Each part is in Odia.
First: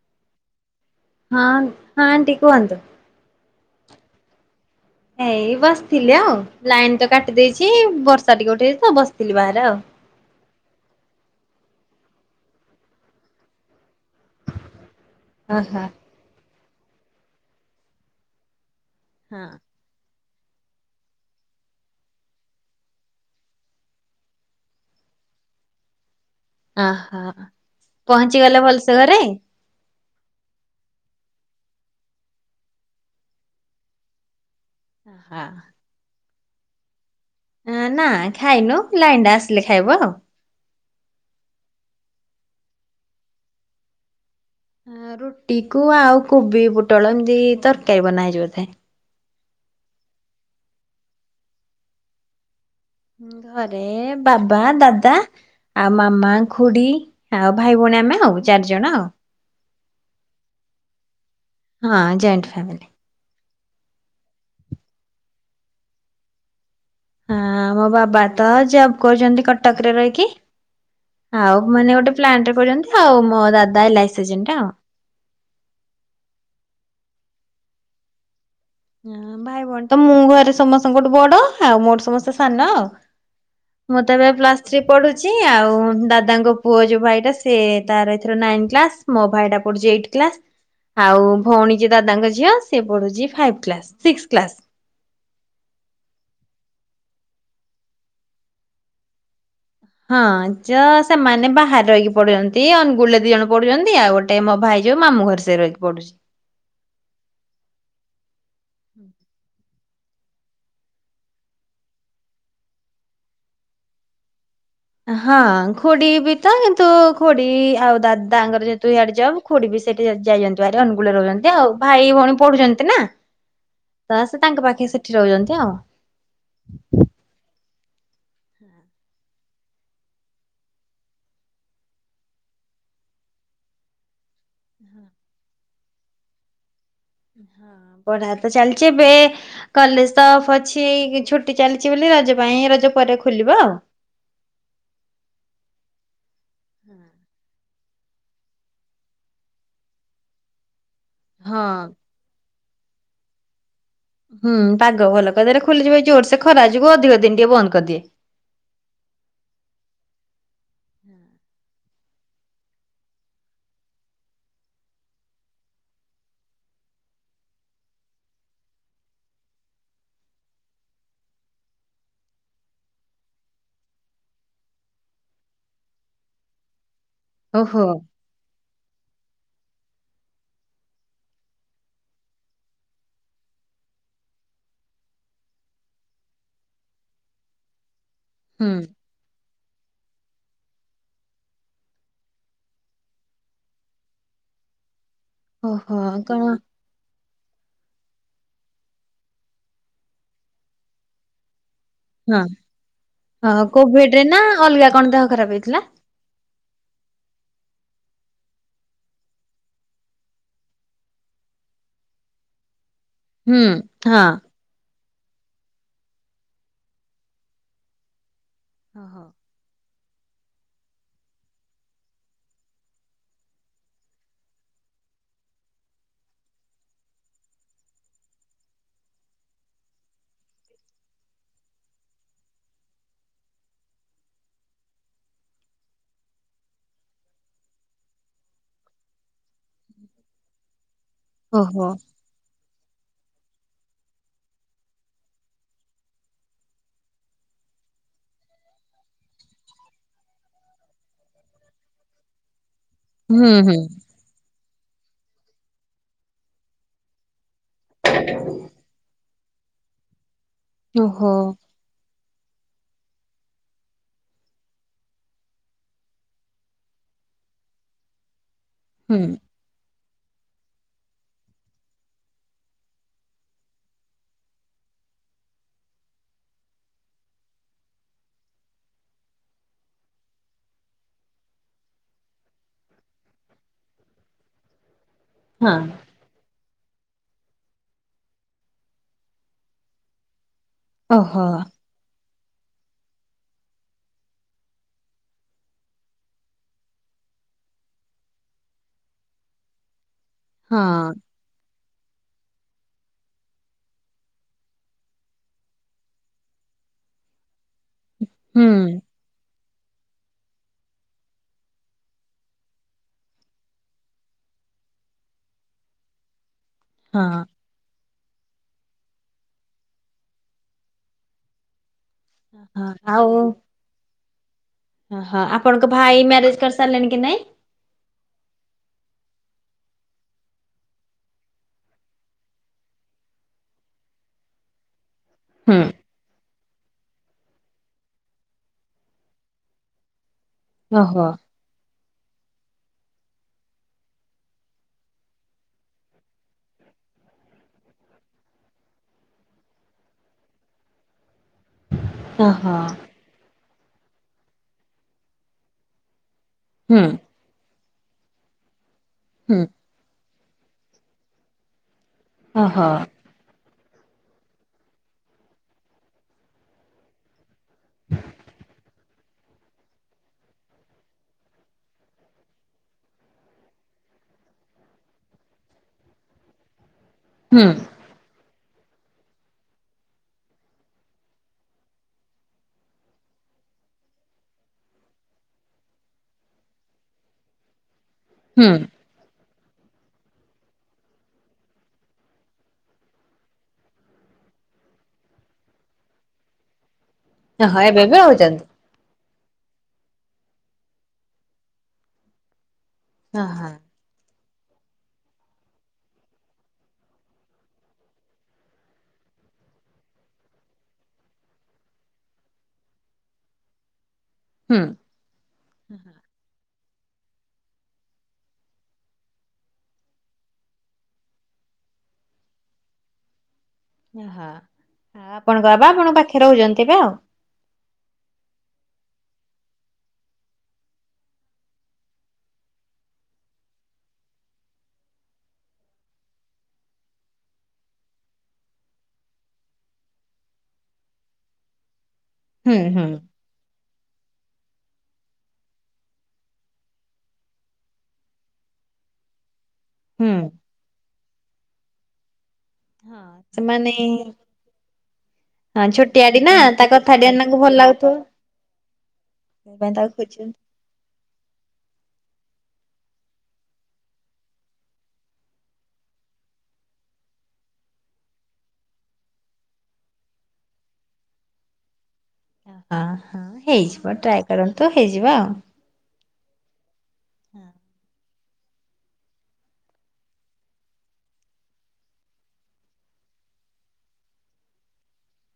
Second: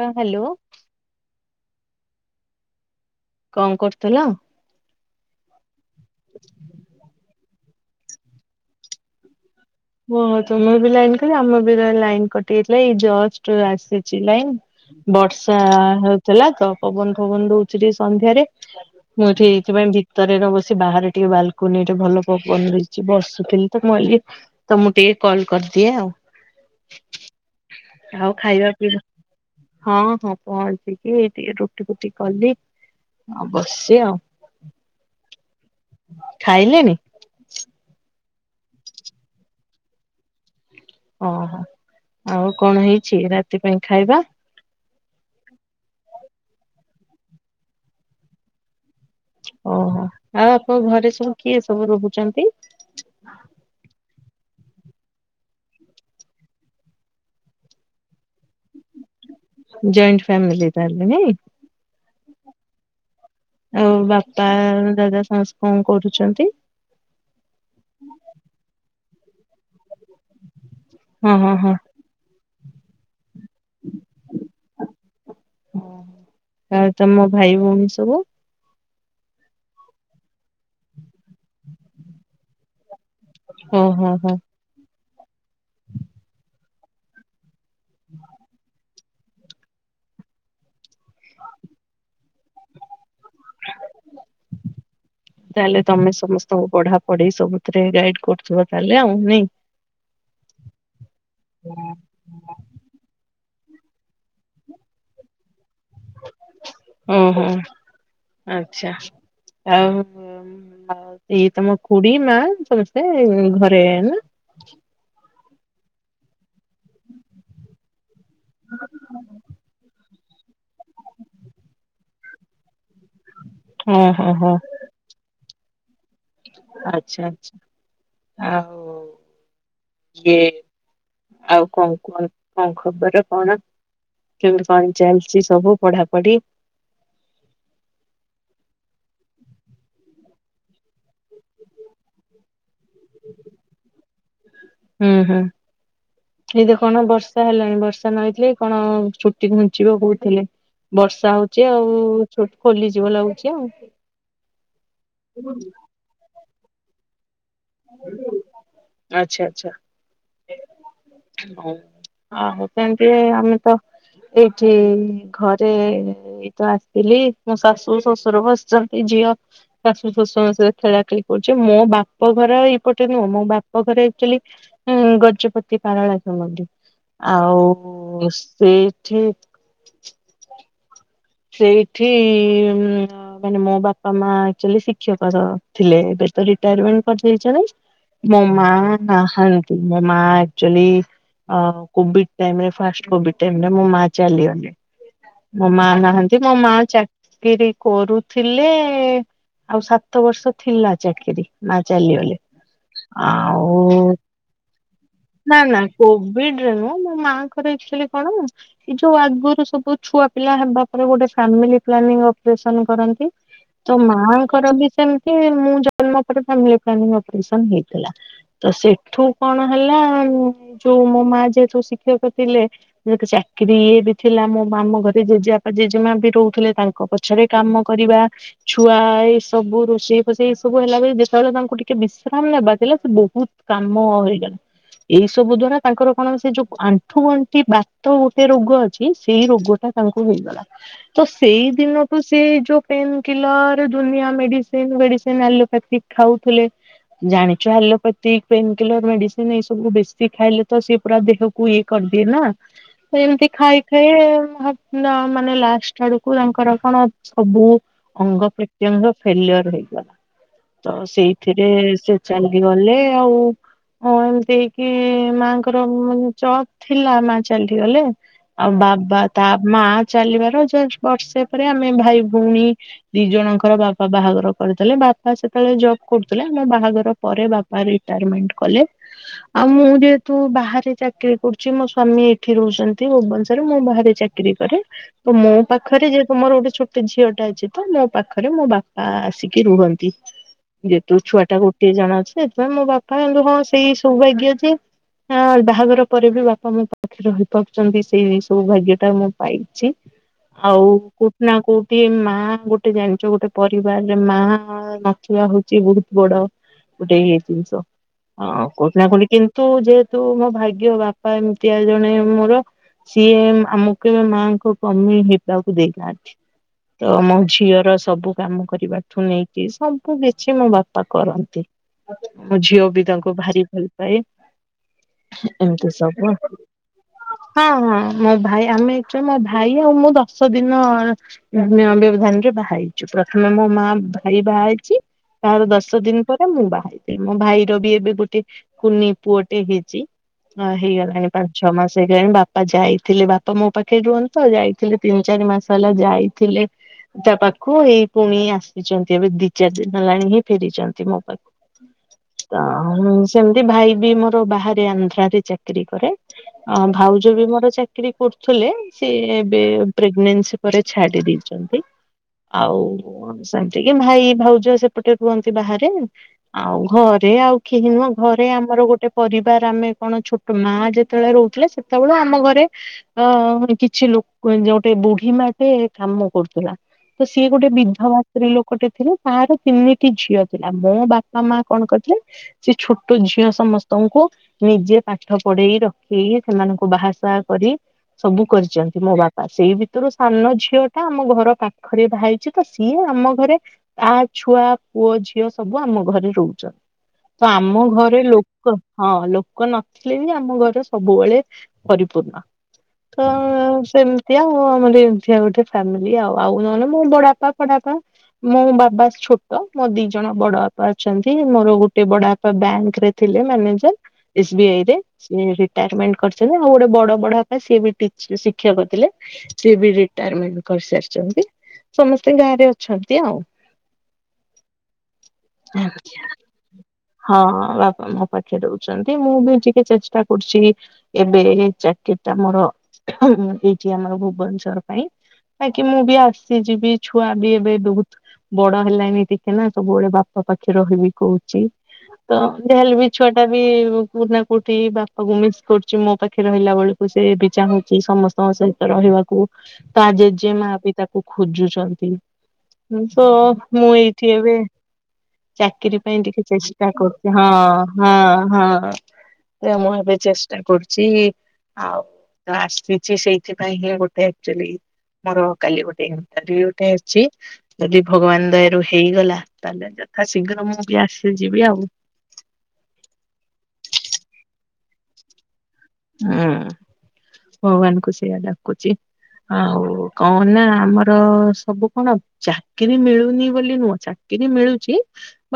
ହଁ ହ୍ୟାଲୋ। ହଁ ହଁ ଆଣ୍ଟି କୁହନ୍ତୁ। କଣ କରୁଥିଲ? ଏଇ ବସିଥିଲି ଆଉ ଲାଇନ୍ ତ କାଟି ଦେଇଛି ବର୍ଷା ଟିକେ ଉଠେଇଛି ତ ବସିଥିଲି ବାହାରେ ଆଉ। ହଁ ତମର ବି ଲାଇନ୍ କହିଲ ଆମର ବି ଲାଇନ୍ କଟି ଯାଇଥିଲା ଏଇ ଜଷ୍ଟ୍ ଆସିଛି ଲାଇନ୍। ବର୍ଷା ଓହୋ ହଉଥିଲା ତ ପବନ ଫବନ ଦଉଛି ଟିକେ ସନ୍ଧ୍ୟାରେ। ମୁଁ ଏଠି ଏଇଥିପାଇଁ ଭିତରେ ରହୁଚି ବାହାରେ ଟିକେ ବାଲକୁନି ରେ ଭଲ ପବନ ଦେଇଛି ବସୁଥିଲି ତ ମୁଁ ତ ମୁଁ ଟିକେ କଲ୍ କରିଦିଏ ଆଉ। ଓ ହୋ ଆଉ ପହଞ୍ଚିଗଲେ ଖାଇବା ଭଲସେ ପିଇବା ଘରେ। ହଁ ହଁ ପହଞ୍ଚିକି ଟିକେ ରୁଟି ଫୁଟି କଲି ଆଉ ବସିଚି ଆଉ। ହଁ। ଖାଇଲେଣି? ନା ନା ଖାଇନୁ ଲାଇନ୍ ଟା ଆସିଲେ ଖାଇବୁ ଆଉ। ଓ ହୋ ଆଉ କଣ ହେଇଛି ରାତି ପାଇଁ ଖାଇବା? ରୁଟି କୁ ଆଉ କୋବି ପୋଟଳ ଏମିତି ତରକାରୀ ବନା ହେଇଛି ବୋଧେ। ଓ ହୋ ଆଉ ଆପଣ ଘରେ ସବୁ କିଏ ସବୁ ରହୁଛନ୍ତି? ଘରେ ବାବା, ଦାଦା। ଆଉ ମାମା, ଖୁଡ଼ୀ, ଆଉ ଭାଇ, ଭଉଣୀ ଆମେ ଆଉ ଚାରିଜଣ ଆଉ। ଜଏଣ୍ଟ ଫ୍ୟାମିଲି ତାହେଲେ ନାଇଁ। ହଁ ଜଏଣ୍ଟ ଫ୍ୟାମିଲି। ଆଉ ବାପା, ଦାଦା ସମସ୍ତେ କଣ କରୁଛନ୍ତି? ହଁ ମୋ ବାବା ତ ଜବ କରୁଛନ୍ତି କଟକ ରେ ରହିକି ହଁ ହଁ ଆଉ ହଁ ମାନେ ଗୋଟେ ପ୍ଲାଣ୍ଟ୍ ଟେ କରିଛନ୍ତି ଆଉ ମୋ ଦାଦା ଏଲାଇସି ଏଜେଣ୍ଟ ଆଉ। ଆଉ ତମ ଭାଇ ଭଉଣୀ ସବୁ? ହଁ ଭାଇ ଭଉଣୀ ତ ମୁଁ ଘରେ ସମସ୍ତ ଙ୍କ ଠୁ ବଡ଼ ଆଉ ମୋ ଠୁ ସମସ୍ତେ ସାନ ଆଉ। ହଁ ମୁଁ ହଁ ତେ ଏବେ ହଁ। ପ୍ଲସ ଥ୍ରୀ ପଢୁଛି ଆଉ ଦାଦାଙ୍କ ପୁଅ ଯୋଉ ଭାଇ ଟା ସେ ତାର ଏଥର ନାଇନ୍ କ୍ଲାସ୍ ମୋ ଭାଇ ଟା ପଢୁଛି ଏଇଟି କ୍ଲାସ୍। ଆଉ ଭଉଣୀ ଯେ ଦାଦାଙ୍କ ଝିଅ ସେ ପଢୁଛି ଫାଇଭ୍ କ୍ଲାସ ସିକ୍ସ କ୍ଲାସ୍। ତାହେଲେ ତମେ ସମସ୍ତଙ୍କୁ ପଢ଼ା ପଢ଼ି ସବୁଥିରେ ଗାଇଡି଼ କରୁଥିବ ତାହେଲେ ଆଉ ନାଇଁ। ହଁ ଯ ସେମାନେ ବାହାରେ ରହିକି ପଢୁଛନ୍ତି ଅନୁଗୁଳ ରେ ଦି ଜଣ ପଡୁଛନ୍ତି ଆଉ ଗୋଟେ ମୋ ଭାଇ ଯୋଉ ମାମୁଁ ଘରେ। [unintelligible] ପଢ଼ୁଛି। ଓ ହୋ ଆଚ୍ଛା ଆଉ। ଆ ଇଏ ତମ ଖୁଡି ମା ସମସ୍ତେ ଘରେ ନା ହଁ ଖୁଡି ବି ତ କିନ୍ତୁ ଖୁଡି ଆଉ ଦା ତାଙ୍କର ଯେହେତୁ ଇଆଡେ ଜବ୍ ଖୁଡି ବି ସେଠି ଯାଇଚନ୍ତି ଭାର ଅନୁଗୁଳରେ ରହୁଚନ୍ତି ଆଉ ଭାଇ ଭଉଣୀ ପଢୁଛନ୍ତି ନା। ହଁ ତ ହଁ ସେ ତାଙ୍କ ପାଖେ ସେଠି ରହୁଚନ୍ତି ଆଉ। ଆଛା ଆଛା ଆଉ। ଇଏ ଆଉ କଣ କୁହ କଣ କଣ ଖବର କଣ? କେମିତି କଣ ଚାଲିଚି ସବୁ ପଢାପଢି। ହଁ ପଢା ତ ଚାଲିଚି ଏବେ କଲେଜ ତ ଅଫ ଅଛି ଏ ଛୁଟି ଚାଲିଚି ବୋଲି ରଜ ପାଇଁ ରଜ ପରେ ଖୋଲିବ ଆଉ। ହୁଁ ହୁଁ ଏଇଟି କଣ ବର୍ଷା ହେଲାଣି ବର୍ଷ ନ ହେଇଥିଲେ କଣ ଛୁଟି ଘୁଞ୍ଚିବ କହୁଥିଲେ ବର୍ଷା ହଁ ହଉଚି ଆଉ। ଛୁଟି ଖୋଲିଯିବ ଲାଗୁଚି ଆଉ। ହୁଁ ପାଗ ଭଲ କରିଦେଲେ ଖୋଲିଯିବ ଏ ଜୋର ସେ ଖରା ଯୋଗୁ ଅଧିକ ଦିନି ଟିକେ ବନ୍ଦ କରିଦିଏ। ଆଚ୍ଛା ଆଚ୍ଛା ହଉ। ହ ସେମିତି ଆମେ ତ ଏଇଠି ଘରେ ଏଇ ତ ଆସିଲି ମୋ ଶାଶୁ ଶ୍ୱଶୁର ବସିଛନ୍ତି ଝିଅ ଶାଶୁ ଶ୍ୱଶୁରଙ୍କ ସହିତ ଖେଳା ଖେଳି କରୁଚି ମୋ ବା ବାପ ଘର ଏଇପଟେ ନୁହଁ ମୋ ବାପ ଘର ଆକଚୁଆଲି ଗଜପତି ପାରଳା ଖେମୁଣ୍ଡି। ଓହୋ ଆଉ ସେଇଠି ସେଇଠି ଉଂ ମାନେ ମୋ ବାପା ମା ଆଚୁଏର୍ଲି ଶିକ୍ଷକ ଥିଲେ ଏବେ ତ ରିଟା ଟମେଣ୍ଟ କରିଦେଇ [unintelligible] ମୋ ମା ହୁଁ ନାହାନ୍ତି ମୋ ମା ଆକ୍ଚୁଆଲି କୋଭିଡ ଟାଇମିରେ ଫାଷ୍ଟ କୋଭିଡ ଟାଇମିରେ ମୋ ମା ଚାଲିିଗଲେ। ମୋ ମା ଓହୋ ନାହାନ୍ତି କଣ ମୋ ମା ମା ଚାକିରି କରୁଥିଲେ ଆଉ ସାତ ବର୍ଷ ଥିଲା ଚାକିରି। ମା ଚାଲିଗଲେ ହଁ ହଁ ଆଉ କୋଭିଡ ରେ ନା ଅଲଗା କଣ ଦେହ ଖରାପ ନା ହେଇଥିଲା? ନା। କୋଭିଡ ରେ ନୁହଁ ମୋ ମାଆଙ୍କର ଆଚୁଏଲି କଣ [unintelligible] ଯୋଉ ଆଗରୁ ସବୁ ଛୁଆ ପିଲା ହେବା ଆଗୁରୁ ଗୋଟେ ଫାମିଲି ପ୍ଲାନିଂ ଅପରେସନ କରନ୍ତି ହୁଁ ତ ହଁ। ମାଙ୍କର ବି ସେମି ଏ ମୁଁ ଜନ୍ମ ପରେ ଫାମିଲ ପ୍ଲାନିଂ ଅପରେସନ ହେଇଥିଲା ତ ଓହୋ। ସେଠୁ କଣ ହେଲା ଯୋଉ ମୋ ମା ଯେହେତୁ ଶିକ୍ଷକ ଥିଲେ। ଏଠୁ ଚାକିରି ଇଏ ବି ଥିଲା ମୋ ମାମୁ ଘରେ ଜେଜ ଜେଜେମା ବି ରହୁଥିଲେ ତାଙ୍କ ପଛରେ କାମ କରିବା। ଛୁଆ ଏଇ ସବୁ ରୋଷେଇ ଫୋଷେଇ ଏଇ ସବୁ ହେଲାବେଳେ ଯେତେବେଳେ ତାଙ୍କୁ ଟିକେ ବିଶ୍ରାମ ନେବା ଥିଲା ସେ ବହୁ କାମ ହେରିକା ଏଇ ସବୁ ଦ୍ଵାରା ତାଙ୍କର କଣ ସେ ଯୋଉ ଆଣ୍ଠୁ ଗଣ୍ଠି ବାତ ଗୋଟେ ରୋଗ ଅଛି ସେଇ ରୋଗଟା ତାଙ୍କୁ ହେଇଗଲା ତ ସେଇ ଓହୋ ଦିନ ସେ ଯୋଉ ପେନ୍‌ କିଲର ଦୁନିଆ ମେଡିସିନ୍ ଫେଡ଼ିସିନ୍ ଆଲୋ ପାତିକି ଖାଉଥିଲେ। ଜାଣିଚ ଆଲପାତିକ ପେନ କିଲର ମେଡିସିନ ଏଇ ସବୁ ବେଶୀ ଖାଇଲେ ତ ସିଏ ପୁରା ଦେହକ କୁ ଇଏ କରିଦିଏ ନା। ଏମତି ହୁଁ ହୁଁ ଖାଇ ଖାଇ [unintelligible] ମାନେ ଲାଷ୍ଟ ଆଡକୁ ତାଙ୍କର କଣ ସବୁ ଅଙ୍ଗ ପ୍ରତ୍ୟଙ୍ଗ ଫେଲିୟର ହେଇଗଲା ତ ଓହୋ ସେଇଥିରେ ସେ ଚାଲି ଗଲେ ଆଉ। ହଁ ଏମିତି ହେଇକି ମାଙ୍କର ଚପ ଥିଲା ମା ଚାଲି ଗଲେ। ଆଉ ବାବା ହୁଁ ତା ମା ଚାଲିବାର ଜଷ୍ଟ ବର୍ଷେ ପରେ ଆମେ ଭାଇ ଭଉଣୀ ଦି ଜଣଙ୍କର ବାପା ବାହାଘର କରିଦେଲେ ବାପା ସେତେବେଳେ ଜବ୍ କରୁଥିଲେ ଆମ ବାହାଘର ପରେ ବା ରିଟାୟାରମେଣ୍ଟ୍ କଲେ। ଆଉ ମୁଁ ଯେହେତୁ ବାହାରେ ଚାକିରି କରୁଚି ମୋ ସ୍ଵାମୀ ଏଇଠି ରହୁଚନ୍ତି ଭୁବନେଶ୍ୱରରେ ମୁଁ ବାହାରେ ଚାକ୍ କିରି କରେ ତ ମୋ ହଁ ପାଖେରେ ଯେହେତୁ ମର ଗୋଟେ ଛୋଟ୍ ମୋତେ ଝିଅ ଟେ ଅଛି ତ ମୋ ପାଖରେ ମୋ ବାପା ଆସିକି ରୁହନ୍ତି ଯେହେତୁ ଓହୋ। ଛୁଆଟା ଗୋ କିଏ ଜଣେ ଅଛି ସେଥିପାଇଁ ମୋ ବାପା କିନ୍ତୁ ହଁ ସେଇ ସୌଭାଗ୍ୟ ଯେ ହଁ- ବାହାଘର ପରେ ବି ବାପା ମୋ ପାଖରେ ରହିପାରୁଚନ୍ତି ସେଇ ସବୁ ସୌଭାଗ୍ୟ ଟା ମୁଁ ପାଇ ଚି ଆଉ ହଁ କୁ ନା କଉଠି ମା ଗୋଟେ ଜାଣିଚୁ ଗୋଟେ ପରିବାରରେ ମା ନଥିବା ହଉଚି ବହୁତ୍ ବଡ ଗୋଟେ ଇଏ ଜିନିଷ ହୁଁ ଆଉ କଉଠି ନା କଉଠି କିନ୍ତ୍ କିନ୍ତୁ ଯେହେତୁ ମୋ ଭାଗ୍ୟ ବାପା ଏମିତିଆ ଜଣେ ମୋର ସିଏ ଆମକୁ [unintelligible] ମା ଙ୍କୁ କମି ହେବାକୁ ଦେଇଥାନ୍ତି ତ ହଁ ମୋ ଝିଅର ସବୁ କାମ କରିବା ଠୁ ନେଇକି ସବୁ କିଛି ମୋ ବାପା କରନ୍ତି। ମୋ ଝିଅ ହଁ ବି ଆଉ ତାଙ୍କୁ ଭାରି ଭଲ ପାଏ। ଓହୋ ଏମିତି ଆପଣଙ୍କ ଭାଇ ସବୁ ମ୍ୟାରେଜ୍ କରିସାରିଲେଣି କି ନାଇଁ? ହଁ- ହଁ ମୋ ଭାଇ ଆମେ [unintelligible] ମୋ ଭାଇ ଆଉ ମୁଁ ଦଶ ଦିନ [unintelligible] ବ୍ୟବଧାନ ରେ ବାହା ହେଇଚୁ ପ୍ରଥମେ ମୋ- ମା- ଭାଇ ବାହା ହେଇଚି ତାର ହୁଁ ଦଶ ଦିନି ପରେ ମୁଁ ବାହା ହେଇଥିଲି ମୋ ଭାଇର ବି ଏବେ ଗୋଟେ କୁନି ପୁଅଟେ ହେଇଚି। ହଁ ଓହୋ ହେଇଗଲାଣି ପାଞ୍ଚ ଛଅ ମାସ ହେଇଗଲାଣି ବାପା ଯାଇଥିଲେ ବାପା ମୋ ପାଖେରେ ରୁହନ୍ତ୍ ତ ଯାଇଥିଲେ ତିନି ଚାରି ମାସ ହେଲା ଯାଇଥିଲେ ତା ପାଖକୁ ଏଇ ପୁଣି ଆସିଚନ୍ତି ଏବେ ଦି ଚାରି ଦିନ ହେଲାଣି ହିଁ ଫେରିଚନ୍ତି ମୋ ପାଖକୁ। ତ ଓହୋ ସେମିତି ଭାଇ ବି ମୋର ବାହାରେ ଆନ୍ଧ୍ରାରେ ଚାକିରି କରେ ଅ- ହୁଁ ଭାଉଜ ବି ମୋର ଚାକିରି କରୁଥିଲେ ସିଏ ହୁଁ ଏବେ ପ୍ରେଗନେନ୍ସି ପରେ ଛାଡି ଦେଇଚନ୍ତି ଆଉ ଓହୋ [unintelligible] ଟିକେ ଭାଇ ଭାଉଜ ସେପଟେ ରୁହନ୍ତି ବାହାରେ ଆଉ ଘରେ ଆଉ କେହି ନୁହଁ ଘରେ ଆମର ଗୋଟେ ପରିବାର ଆମେ କଣ ଛୋଟ୍ ମା ଯେତେବେଳେ ରହୁଥିଲେ ସେତେବେଳେ ଆମ ଘରେ ଅ କିଛି ଲୋକ ଗୋଟେ ବୁଢୀ ମା ଟେ କାମ କରୁଥିଲା ତ ସିଏ ହୁଁ ଗୋଟେ ବିଧବା ସ୍ତ୍ରୀ ଲୋକଟେ ଥିଲେ ତାର ତିନିଟି ଝିଅ ଥିଲା ମୋ ବାପା ମା କଣ କରିଥିଲେ ସେ ଛୋଟ ଝିଅ ସମସ୍ତଙ୍କୁ ନିଜେ ପାଠ ପଢେଇ ରଖେଇ ସେମାନଙ୍କୁ ବାହାସାହା କରି ସବୁ ହୁଁ। କରିଚନ୍ତି ମୋ ବାପ୍ ପା ସେଇ ଭିତରୁ ସାନ ଝିଅ ଟା ଆମ ଘର ପାଖରେ ବାହା ହେଇଚି ତ ସିଏ ଆମ ଘରେ ଆ ତା ଛୁଆ ପୁଅ ଝିଅ ସବୁ ଆମ ଘରେ ରହୁଚନ୍ତି। ତ ଓହୋ ଆମ ଏବେ ବି ଘରେ ରହୁଛନ୍ତି ଲୋକ ହଁ ଲୋକ ନଥିଲେ ବି ଆମ ଘର ସବୁବେଳେ ପରିପୂର୍ଣ୍ଣ। ତ [unintelligible] ସେମିତି ଆଉ ଆମର ଏମିତିଆ ଗୋଟେ ଫ୍ୟାମିଲି ଆଉ- ଆଉ ନହଲେ ମୋ ବଡବାପା ଫଡବାପା ମୋ ବାବା ଛୋଟ ମୋ ଦି ଜଣ ବଡ ବାପା ଅଛନ୍ତି ମୋର ଗୋଟେ ବଡ ବାପା ବ୍ୟାଙ୍କ୍ ରେ ଥିଲେ ମ୍ୟାନେଜର୍ ଏସ୍ ବି ହୁଁ ଆଇ ରେ ସିଏ ରିଟାୟମେଣ୍ଟ୍ କରିଚନ୍ତି ମୋର ଆଉ ଗୋଟେ ବଡ -ବଡ ବାପା ସିଏ ବି ଟି ସେ ଶିକ୍ଷକ ଥିଲେ ସିଏ ବି ରିଟାୟମେଣ୍ଟ୍ କରିସାରିଚନ୍ତି ସମସ୍ତେ ଗାଁରେ ଅଛନ୍ତି ଆଉ। ଓହୋ ଆପଣଙ୍କ ବାବା ଆପଣଙ୍କ ପାଖରେ ରହୁଚନ୍ତି ତ? ହଁ ବାପା ମୋ ପାଖେ ରହୁଚନ୍ତି ମୁଁ ବି ଟିକେ ଚେଷ୍ଟା କରୁଚି ଏବେ ଏଇ ଚାକିରୀ ଟା ବଡ ଆମର ଏଇଠି ଆମର ଭୁବନେଶ୍ଵର ପାଇଁ। କାହିଁକି ମୁଁ ବି ଆସିଯିବି ଛୁଆ ବି ଏବେ ବହୁତ୍ ବଡ ହେଲାଣିି ଟିକେ ନାଁ ସବୁବେଳେ ବାପା ପାଖରେ ରହିବି କହୁଛି ତ ହୁଁ ଯାହେଲେ ବି ହୁଁ ଛୁଆଁ। ଯାହା ବି କୋଉଁଠି ନାଁ କୋଉଁଠି ବାପାଙ୍କୁ ମିସ୍ କରୁଛି ମୋ ପାଖରେ ରହିଲା ବେଳକୁ ସେ ବି ଚାହୁଁଛି। ସମସ୍ତଙ୍କ ସହିତ ରହିବାକୁ ତା ହୁଁ। ଜେଜେ ମା ବି ତାକୁ ଖୋଜୁଛନ୍ତି। ମୁଁ ତ ହଁ ମୁଁ ସେମାନେ ଏଇଠି ଏବେ ହଁ ଚାକିରି ପାଇଁ ଛୋଟିଆଟି ଟିକେ ନା ତା ଚେଷ୍ଟା କଥା ଟି କରୁଛି। ହଁ ତାଙ୍କୁ ଭଲ ଲାଗୁଥିବ। ହଁ ହଁ। ସେଇୟା ସେଥିପାଇଁ ମୁଁ ତାକୁ ଏବେ ଖୋଜୁଛନ୍ତି। ଚେଷ୍ଟା କରୁଛି ଆଉ ତ ଆସିଛି ସେଇଥିପାଇଁ କାଁ ଗୋଟେ ଆଚ୍ୟୁୟେଲି ମୋର କାଲି ଗୋଟେ ଆଜି ବି ଗୋଟେ ଅଛି ଯଦି ଭଗବାନ ଦୟାରୁ ହେଇଗଲା ତାହେଲେ ଯଥାଶୀଘ୍ର ମୁଁ ବି ଆସି ଯିବି ଆଉ। ହଁ ହଁ ହେଇଯିବ ଟ୍ରାଏ କରନ୍ତୁ ହେଇଯିବ ଆଉ ହଁ ଭଗବାନଙ୍କୁ ସେଇୟା ଡାକୁଛି। ଆଉ କଣ ନାଁ ଆମର ସବୁ କଣ ଚାକିରୀ ମିଳୁନି ବୋଲି ନୁହଁ ଚାକିରି ମିଳୁଛି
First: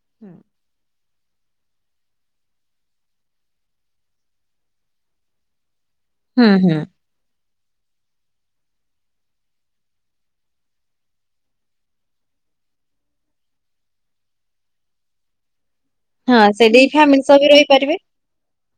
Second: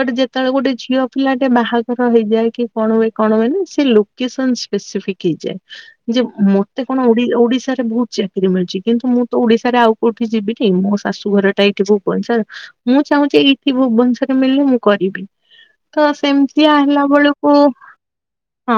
ବଟ ହୁଁ। ଯେତେବେଳେ ଗୋଟେ ଝିଅ ପିଲାଟେ ବାହାଘର ହେଇଯାଏ କି କଣ ହୁଏ କଣ ହୁଏ ନାଁ ସେ ଲୋକେସନ ସ୍ପେସିଫିକ ହେଇଯାଏ। ଯେ ହୁଁ ହୁଁ ମୋତେ କଣ ଓଡି ଓଡିଶାରେ ବହୁତ ଚାକିରି ମିଳୁଛି। କିନ୍ତୁ ମୁଁ ତ ଓଡିଶାରେ ଆଉ କୋଉଁଠି ଯିବିନି ମୋ ଶାଶୁ ଘରଟା ଏଇଠି ଭୁବନେଶ୍ୱର। ମୁଁ ଚାହୁଁଛି ଏଇଠି ଭୁବନେଶ୍ଵରରେ ମିଳିଲେ ମୁଁ କରିବି। ତ ହଁ ସେମିତିଆ ସେଇଠି ହେଲା ଫ୍ୟାମିଲି ସହ ବି ବେଳକୁ ରହିପାରିବେ ହଁ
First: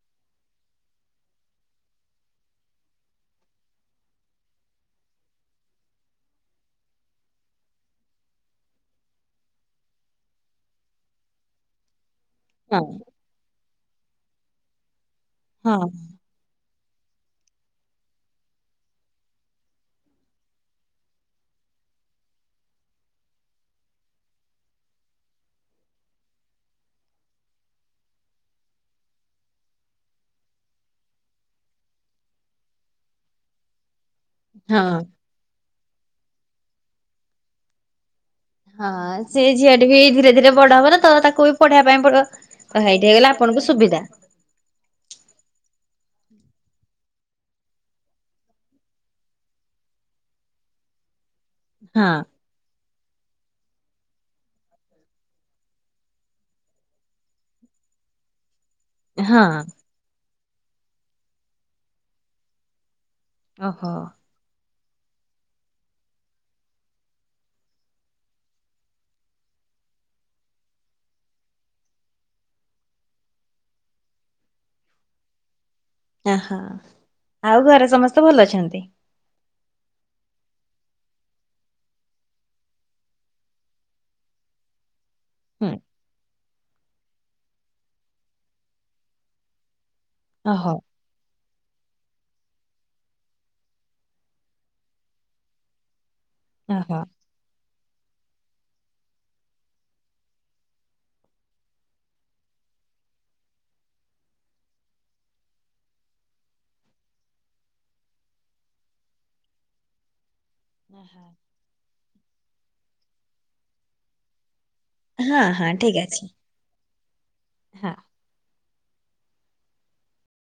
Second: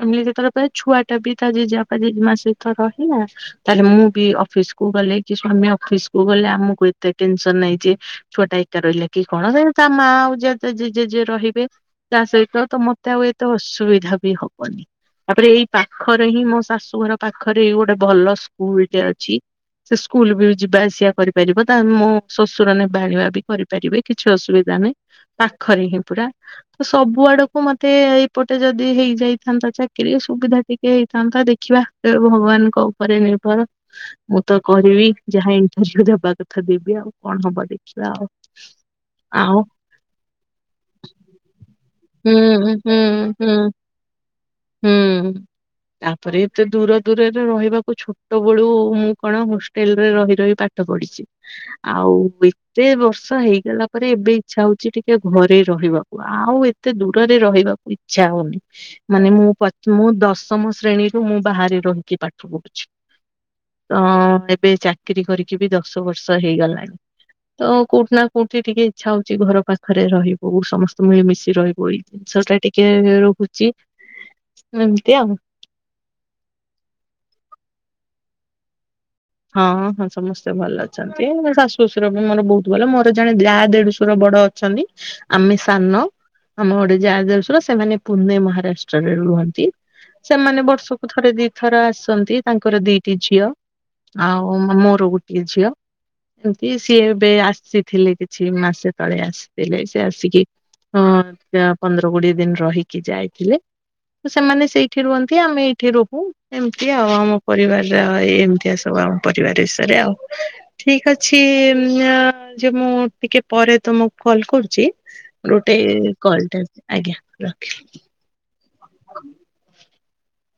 ତମେ ଯେତେବଳେ ତା ଛୁଆ ଟା ବି ତା ଜେଜେପା ଜେଜେମା ସହିତ ରହିଲା। ତାହେଲେ ମୁଁ ବି ଅଫିସ କୁ ଗଲେ କି ସ୍ଵାମୀ ଅଫିସ କୁ ଗଲେ ଆମକୁ ଏତେ ଟେନସନ ନାହିଁ। ଯେ ଛୁଆଟା ଏକା ରହିଲା କି କଣ? ସେ ତା ମା ଆଉ ଜେଜେ ଜେଜେମା ଯିଏ ରହିବେ ତା ସହିତ ହଁ ତ ମୋତେ ଆଉ ଏତେ ଅସୁବିଧା ବି ହବନି। ତାପରେ ଏଇ ହଁ ପାଖରେ ହିଁ ମୋ ଶାଶୁଘର ପାଖରେ ଏଇ ଗୋଟେ ଭଲ ସ୍କୁଲଟେ ଅଛି। ସେ ସ୍କୁଲ ବି ଯିବା ଆସିବା କରିପାରିବ ତା ମୋ ଶ୍ୱଶୁର ନେବା ଆଣିବା ବି କରିପାର ପାରିବେ କିଛି ଅସୁବିଧା ନାହିଁ ପାଖରେ ହିଁ ପୁରା ତ ସବୁ ଆଡକୁ ମୋତେ ଏପଟେ ଯଦି ହେଇଯାଇଥାନ୍ତା ଚାକିରୀ। କିରୀ ସୁବିଧା ଟିକେ ହେଇଥାନ୍ତା। ଦେଖିବା ଯାହା ଭଗବାନଙ୍କ ଉପରେ ନିର୍ଭର। ମୁଁ ତ ହଁ। କରିବି ଯାହା ଇନଣ୍ଟସିଭି ଦେବା କଥା ଦେବି ଆଉ କଣ ହବ ଦେଖିବା? ଆଉ। ହାଁ ସେ ଆଉ ଝିଅଟି ବି ଧୀରେ ଧୀରେ ବଡ ହବ ନାଁ ତ ତାକୁ ବି ପଢେଇବା ପାଇଁ ପଡିବ। ହୁଁ ହୁଁ କ ହେଁଇଠି ହେଇଗଲେ ହୁଁ ଆପଣଙ୍କୁ ସୁବିଧା। ହୁଁ। ତାପରେ ଏତେ ଦୂର ଦୂରରେ ରହିବାକୁ ଛୋଟ ବେଳୁ ମୁଁ କଣ ହଷ୍ଟେଲରେ ରହି ରହି ପାଠ ପଢିଛି ହଁ ଆଉଁ ବି ଏତେ ବର୍ଷ ହେଇଗଲା ପରେ ଏବେ ଇଚ୍ଛା ହଉଛି ଟିକେ ଘରେ ରହିବାକୁ ଆଉଁ ଏତେ ଏତେ ଦୂରରେ ରହିବାକୁ ଇଚ୍ଛା ହଉନି। ମାନେ ମୁଁ ହଁ ପ୍ରଥମ ରୁ ମୁଁ ଦଶମ ଶ୍ରେଣୀରୁ ମୁଁ ବାହାରେ ରହିକି ପାଠ ପଢ଼ୁଛି। ଓହୋ। ତ ଏବେ ଚାକିରି କରିକି ବି ଦଶ ବର୍ଷ ହେଇଗଲାଣି। ତ କୋଉଁଠି ନାଁ କୋଉଁଠି ଟିକେ ଇଚ୍ଛା ହଉଛି ଘର ପାଖରେ ରହିବୁ ସମସ୍ତଙ୍କ ସହ ମିଳି ମିଶି ରହିବୁ ଏଇ ଜିନିଷ ଟା ଟିକେ ରହୁଛି। ଏମିତି ଆଉ। ଏଁ ହୋ ଆଉ ଘରେ ସମସ୍ତେ ଭଲ ଅଛନ୍ତି? ହଁ ହଁ ହଁ ସମସ୍ତେ ଭଲ ଅଛନ୍ତି ମୋ ଶାଶୁ ଶ୍ୱଶୁର ବି ମୋର ବହୁତ ଭଲ ମୋର ଜଣେ ଯା ଦେଢଶୁର ବଡଅ ଅଛନ୍ତି। ଆମେ ହୁଁ। ସାନ ଆମ ଘରେ ଯା ଦେଢଶୁର ସେମାନେ ପୁନେ ମହାରାଷ୍ଟ୍ରରେ ରୁହନ୍ତି। ସେମାନେ ଓହୋ ବର୍ଷକୁ ଥରେ ଦିଥର ଆସନ୍ତି ତାଙ୍କର ଦିଟି ଝିଅ। ଆଉ ମୋର ଗୋଟିଏ ଝିଅ ଏମତି ଓହୋ ସିଏ ଏବେ ଆସିଥିଲେ କି କିଛି ମାସେ ତଳେ ଆସିଥିଲେ ସେ ଆସିକି ହଁ ପନ୍ଦର କୋଡିଏ ଦିନ ରହିକି ଯାଇଥିଲେ। ସେମାନେ ସେଇଠି ରୁହନ୍ତି ଆମେ ଏଇଠି ରହୁ ଏମିତି ଆଉ ଆମ ପରିବାରର ଏମିତି ଆସ- ସବୁ ଆମ ପରିବାର ବିଷୟରେ ଆଉ ଠିକ ଅଛି। ଯେ ମୁଁ ଟିକେ ପରେ ତମକୁ କଲ୍ କରୁଛି। ହଁ ହଁ ଗୋଟେ ଠିକ ଅଛି କଲଟା ଆଜ୍ଞା ହଁ। ରଖିଲି।